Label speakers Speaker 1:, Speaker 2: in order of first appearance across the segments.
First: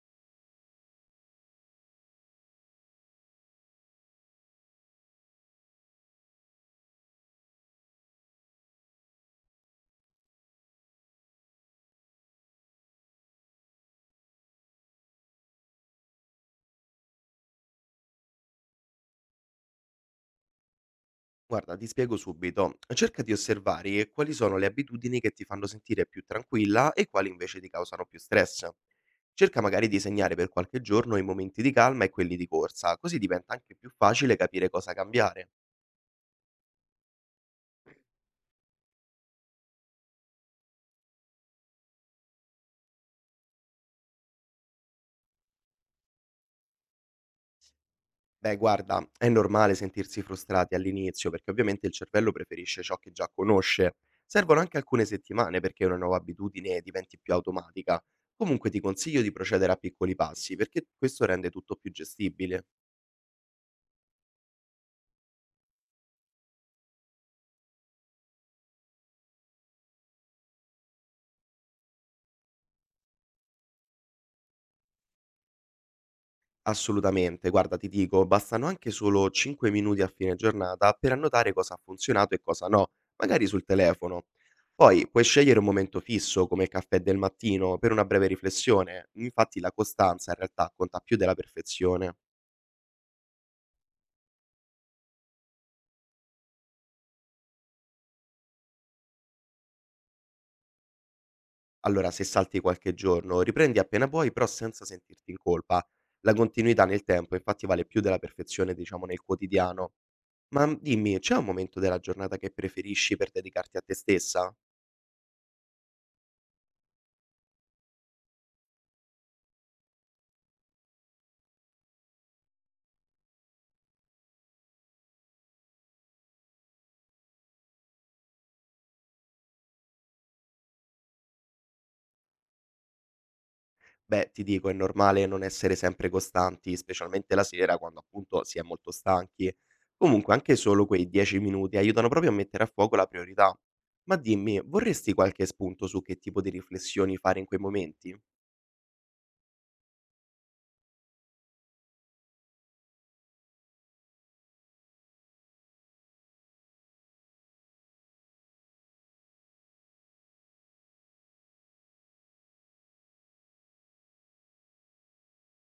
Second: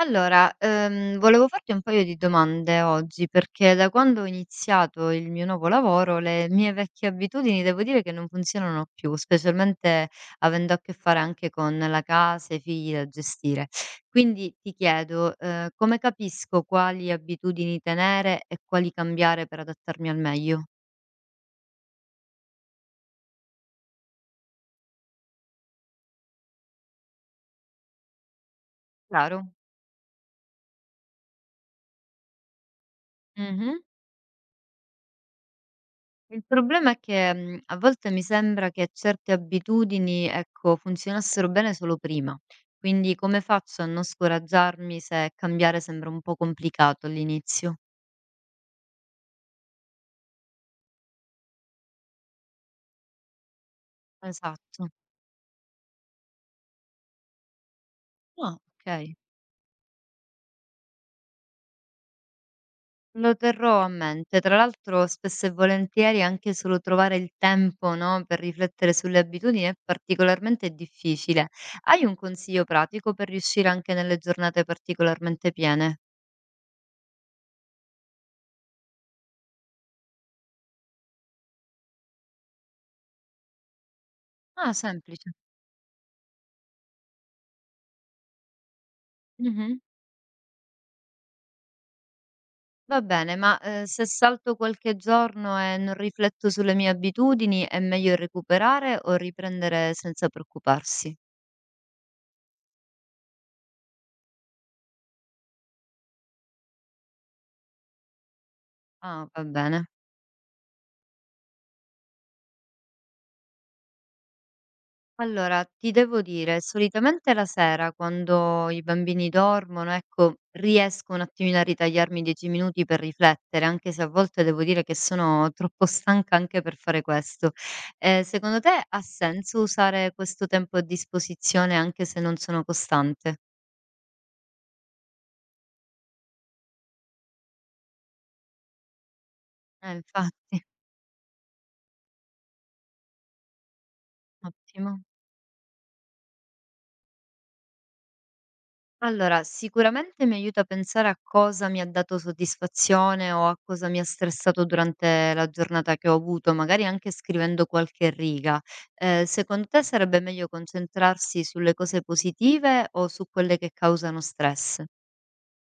Speaker 1: Allora, volevo farti un paio di domande oggi, perché da quando ho iniziato il mio nuovo lavoro, le mie vecchie abitudini devo dire che non funzionano più, specialmente avendo a che fare anche con la casa, e i figli da gestire. Quindi ti chiedo, come capisco quali abitudini tenere e quali cambiare per adattarmi al meglio?
Speaker 2: Guarda, ti spiego subito. Cerca di osservare quali sono le abitudini che ti fanno sentire più tranquilla e quali invece ti causano più stress.
Speaker 1: Chiaro?
Speaker 2: Cerca magari di segnare per qualche giorno i momenti di calma e quelli di corsa, così diventa anche
Speaker 1: Mhm.
Speaker 2: più facile capire cosa cambiare.
Speaker 1: Il problema è che, a volte mi sembra che certe abitudini, ecco, funzionassero bene solo prima. Quindi come faccio a non scoraggiarmi se cambiare sembra un po' complicato all'inizio?
Speaker 2: Beh, guarda, è normale sentirsi frustrati all'inizio perché ovviamente il cervello preferisce ciò che già conosce. Servono anche
Speaker 1: Esatto.
Speaker 2: alcune settimane perché una nuova abitudine diventi più automatica.
Speaker 1: Ah,
Speaker 2: Comunque ti
Speaker 1: okay.
Speaker 2: consiglio di procedere a piccoli passi perché questo rende tutto più gestibile.
Speaker 1: Lo terrò a mente. Tra l'altro spesso e volentieri anche solo trovare il tempo, no, per riflettere sulle abitudini è particolarmente difficile. Hai un consiglio pratico per riuscire anche nelle giornate particolarmente piene?
Speaker 2: Assolutamente, guarda ti dico, bastano anche solo 5 minuti a fine giornata per annotare cosa ha funzionato e cosa no, magari sul telefono.
Speaker 1: Ah,
Speaker 2: Poi puoi
Speaker 1: semplice.
Speaker 2: scegliere un momento fisso come il caffè del mattino per una breve riflessione, infatti la
Speaker 1: Mh-mh.
Speaker 2: costanza in realtà conta più della perfezione.
Speaker 1: Va bene, ma, se salto qualche giorno e non rifletto sulle mie abitudini, è meglio recuperare o riprendere senza preoccuparsi?
Speaker 2: Allora se salti qualche giorno, riprendi appena puoi però senza sentirti in colpa. La continuità nel tempo infatti vale più della perfezione diciamo nel
Speaker 1: Ah, va bene.
Speaker 2: quotidiano. Ma dimmi, c'è un momento della giornata che preferisci per dedicarti a te stessa?
Speaker 1: Allora, ti devo dire, solitamente la sera quando i bambini dormono, ecco, riesco un attimino a ritagliarmi 10 minuti per riflettere, anche se a volte devo dire che sono troppo stanca anche per fare questo. Secondo te ha senso usare questo tempo a disposizione anche se non sono costante?
Speaker 2: Beh, ti dico, è normale non essere sempre costanti, specialmente la sera quando appunto si è molto stanchi. Comunque, anche
Speaker 1: Infatti,
Speaker 2: solo quei 10 minuti aiutano proprio a mettere a fuoco la priorità. Ma dimmi,
Speaker 1: ottimo.
Speaker 2: vorresti qualche spunto su che tipo di riflessioni fare in quei momenti?
Speaker 1: Allora, sicuramente mi aiuta a pensare a cosa mi ha dato soddisfazione o a cosa mi ha stressato durante la giornata che ho avuto, magari anche scrivendo qualche riga. Secondo te sarebbe meglio concentrarsi sulle cose positive o su quelle che causano stress?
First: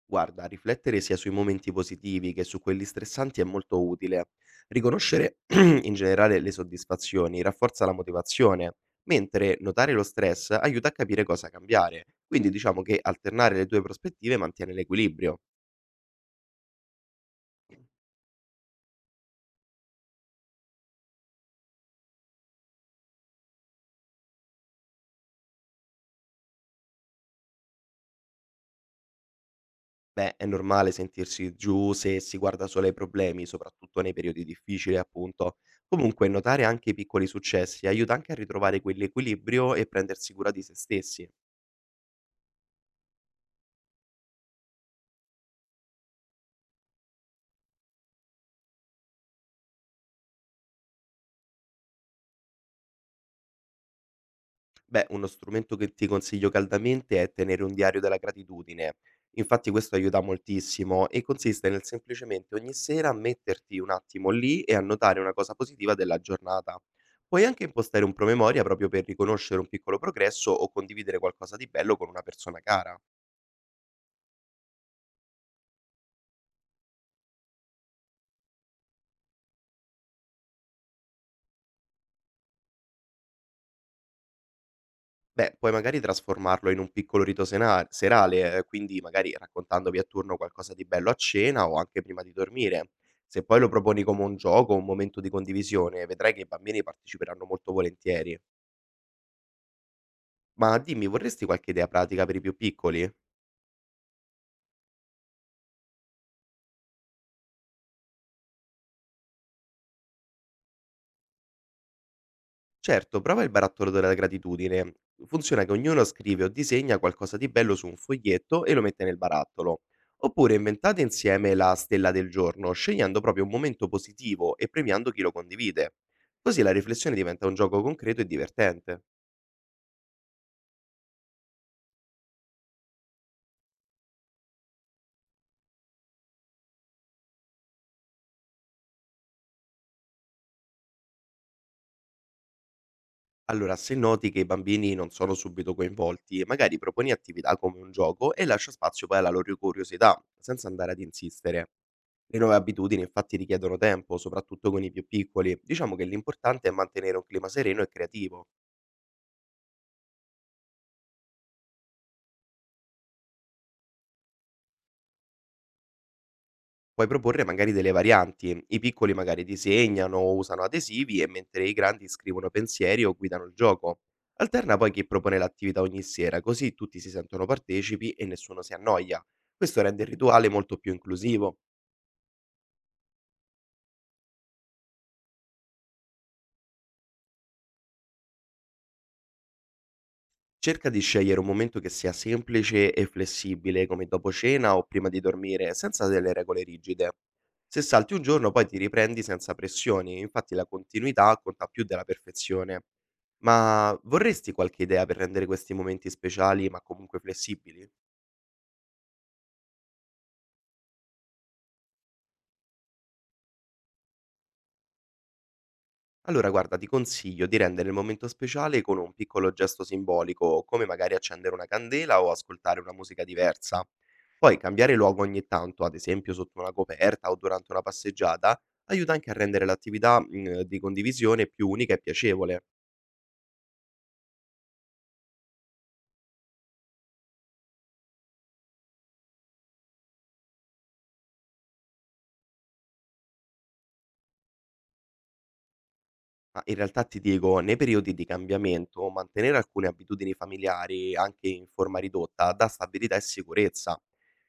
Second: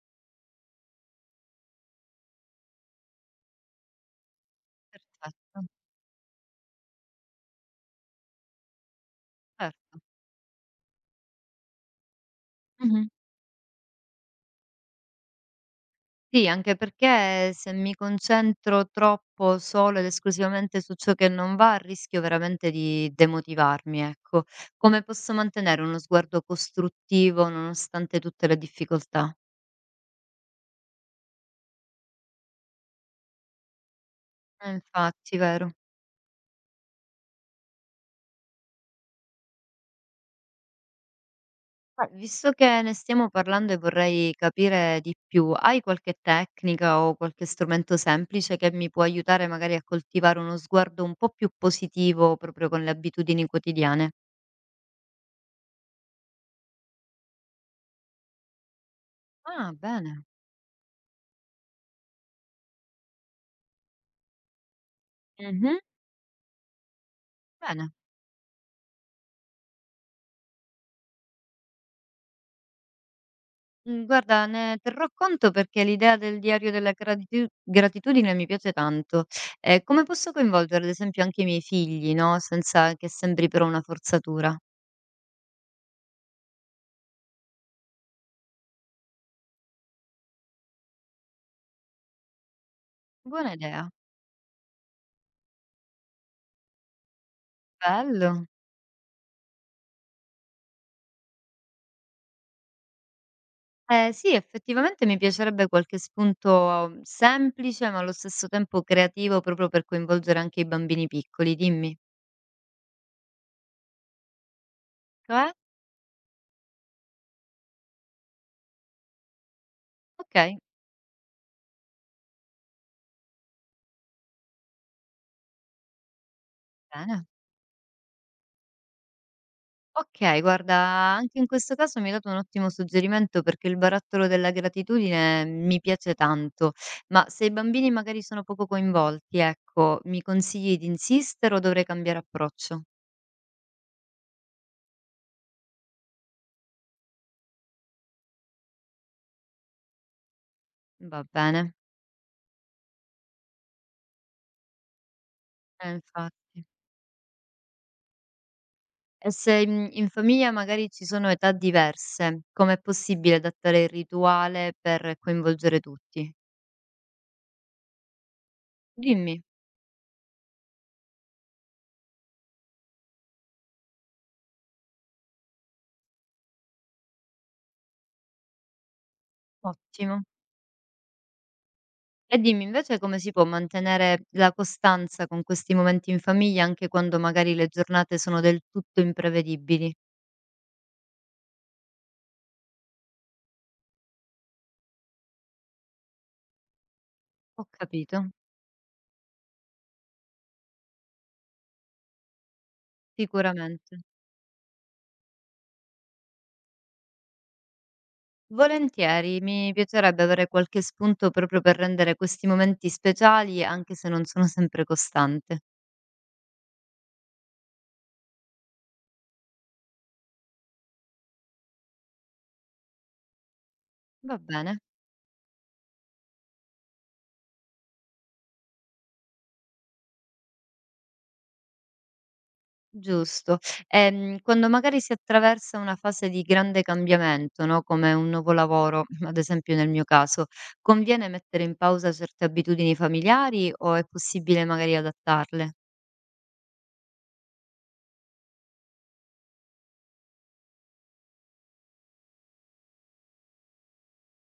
Speaker 2: Guarda, riflettere sia sui momenti positivi che su quelli stressanti è molto utile. Riconoscere
Speaker 1: Perfetto,
Speaker 2: in generale le soddisfazioni rafforza la motivazione, mentre notare
Speaker 1: certo.
Speaker 2: lo stress aiuta a capire cosa cambiare. Quindi diciamo che
Speaker 1: Mhm.
Speaker 2: alternare le due prospettive mantiene l'equilibrio.
Speaker 1: Sì, anche perché se mi concentro troppo solo ed esclusivamente su ciò che non va, rischio veramente di demotivarmi, ecco. Come posso mantenere uno sguardo costruttivo nonostante tutte le difficoltà?
Speaker 2: Beh, è normale sentirsi giù se si guarda solo ai problemi, soprattutto nei periodi difficili,
Speaker 1: Infatti,
Speaker 2: appunto.
Speaker 1: vero.
Speaker 2: Comunque, notare anche i piccoli successi aiuta anche a ritrovare quell'equilibrio e prendersi cura di se stessi.
Speaker 1: Visto che ne stiamo parlando e vorrei capire di più, hai qualche tecnica o qualche strumento semplice che mi può aiutare magari a coltivare uno sguardo un po' più positivo proprio con le abitudini quotidiane?
Speaker 2: Beh, uno strumento che ti consiglio caldamente è tenere un diario della gratitudine.
Speaker 1: Ah,
Speaker 2: Infatti questo aiuta
Speaker 1: bene.
Speaker 2: moltissimo e consiste nel semplicemente ogni sera metterti un attimo lì e annotare una cosa
Speaker 1: Mhm.
Speaker 2: positiva della giornata. Puoi anche
Speaker 1: Bene.
Speaker 2: impostare un promemoria proprio per riconoscere un piccolo progresso o condividere qualcosa di bello con una persona cara.
Speaker 1: Mhmm, guarda ne terrò conto perché l'idea del diario della gratitudine mi piace tanto. Come posso coinvolgere ad esempio anche i miei figli, no, senza che sembri però una forzatura?
Speaker 2: Beh, puoi magari trasformarlo in un piccolo rito sena serale, quindi magari raccontandovi a turno qualcosa di bello a cena o anche prima di dormire. Se
Speaker 1: Buona
Speaker 2: poi lo
Speaker 1: idea,
Speaker 2: proponi come un gioco, un momento di condivisione, vedrai che i bambini parteciperanno molto volentieri.
Speaker 1: bello.
Speaker 2: Ma dimmi, vorresti qualche idea pratica per i più piccoli?
Speaker 1: Eh sì, effettivamente mi piacerebbe qualche spunto semplice, ma allo stesso tempo creativo proprio per coinvolgere anche i bambini piccoli, dimmi.
Speaker 2: Certo, prova il barattolo della gratitudine.
Speaker 1: Cioè?
Speaker 2: Funziona che ognuno scrive o disegna qualcosa di bello su un foglietto e lo mette nel barattolo. Oppure
Speaker 1: Okay,
Speaker 2: inventate insieme la stella del giorno, scegliendo proprio un momento positivo e premiando chi lo condivide. Così la riflessione
Speaker 1: bene.
Speaker 2: diventa un gioco concreto e divertente.
Speaker 1: Okay, guarda, anche in questo caso mi hai dato un ottimo suggerimento perché il barattolo della gratitudine mi piace tanto, ma se i bambini magari sono poco coinvolti, ecco, mi consigli di insistere o dovrei cambiare approccio?
Speaker 2: Allora, se noti che i bambini non sono subito coinvolti, magari proponi attività come un gioco e lascia spazio poi alla loro curiosità, senza andare ad
Speaker 1: Va
Speaker 2: insistere.
Speaker 1: bene,
Speaker 2: Le nuove abitudini infatti richiedono tempo, soprattutto con i più piccoli. Diciamo che
Speaker 1: infatti.
Speaker 2: l'importante è mantenere un clima sereno e creativo.
Speaker 1: E se, in famiglia magari ci sono età diverse, com'è possibile adattare il rituale per coinvolgere tutti?
Speaker 2: Puoi proporre magari delle varianti. I piccoli
Speaker 1: Dimmi,
Speaker 2: magari disegnano o usano adesivi e mentre i grandi scrivono pensieri o guidano il gioco. Alterna poi chi propone l'attività ogni sera, così tutti si sentono partecipi e nessuno si annoia. Questo rende il
Speaker 1: ottimo.
Speaker 2: rituale molto più inclusivo.
Speaker 1: E dimmi invece come si può mantenere la costanza con questi momenti in famiglia anche quando magari le giornate sono del tutto imprevedibili?
Speaker 2: Cerca di scegliere un momento che sia semplice e flessibile, come dopo cena o prima di dormire, senza delle regole rigide.
Speaker 1: Ho
Speaker 2: Se salti un
Speaker 1: capito,
Speaker 2: giorno poi ti riprendi senza pressioni, infatti la continuità conta più della perfezione. Ma
Speaker 1: sicuramente.
Speaker 2: vorresti qualche idea per rendere questi momenti speciali ma comunque flessibili?
Speaker 1: Volentieri, mi piacerebbe avere qualche spunto proprio per rendere questi momenti speciali, anche se non sono sempre costante.
Speaker 2: Allora guarda, ti consiglio di rendere il momento speciale con un piccolo gesto simbolico, come magari accendere una candela o ascoltare una musica diversa.
Speaker 1: Va
Speaker 2: Poi
Speaker 1: bene.
Speaker 2: cambiare luogo ogni tanto, ad esempio sotto una coperta o durante una passeggiata, aiuta anche a rendere l'attività di condivisione più unica e piacevole.
Speaker 1: Giusto. Quando magari si attraversa una fase di grande cambiamento, no, come un nuovo lavoro, ad esempio nel mio caso, conviene mettere in pausa certe abitudini familiari o è possibile magari adattarle?
Speaker 2: Ma in realtà ti dico, nei periodi di cambiamento, mantenere alcune abitudini familiari, anche in forma ridotta, dà stabilità e sicurezza.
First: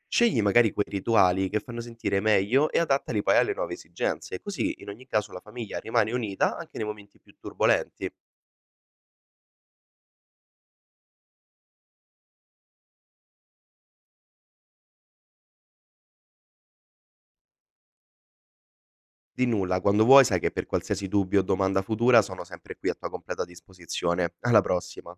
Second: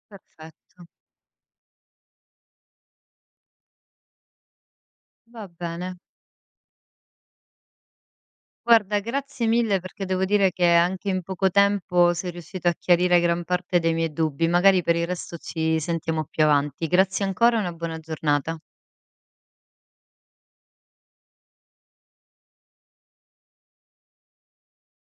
Speaker 2: Scegli magari
Speaker 1: Perfetto,
Speaker 2: quei rituali che fanno sentire meglio e adattali poi alle nuove esigenze, così in ogni caso la
Speaker 1: va
Speaker 2: famiglia
Speaker 1: bene.
Speaker 2: rimane unita anche nei momenti più turbolenti.
Speaker 1: Guarda, grazie mille perché devo dire che anche in poco tempo sei riuscito a chiarire gran parte dei miei dubbi. Magari per il resto ci sentiamo più avanti. Grazie ancora e una buona giornata.
Speaker 2: Di nulla, quando vuoi sai che per qualsiasi dubbio o domanda futura sono sempre qui a tua completa disposizione. Alla prossima!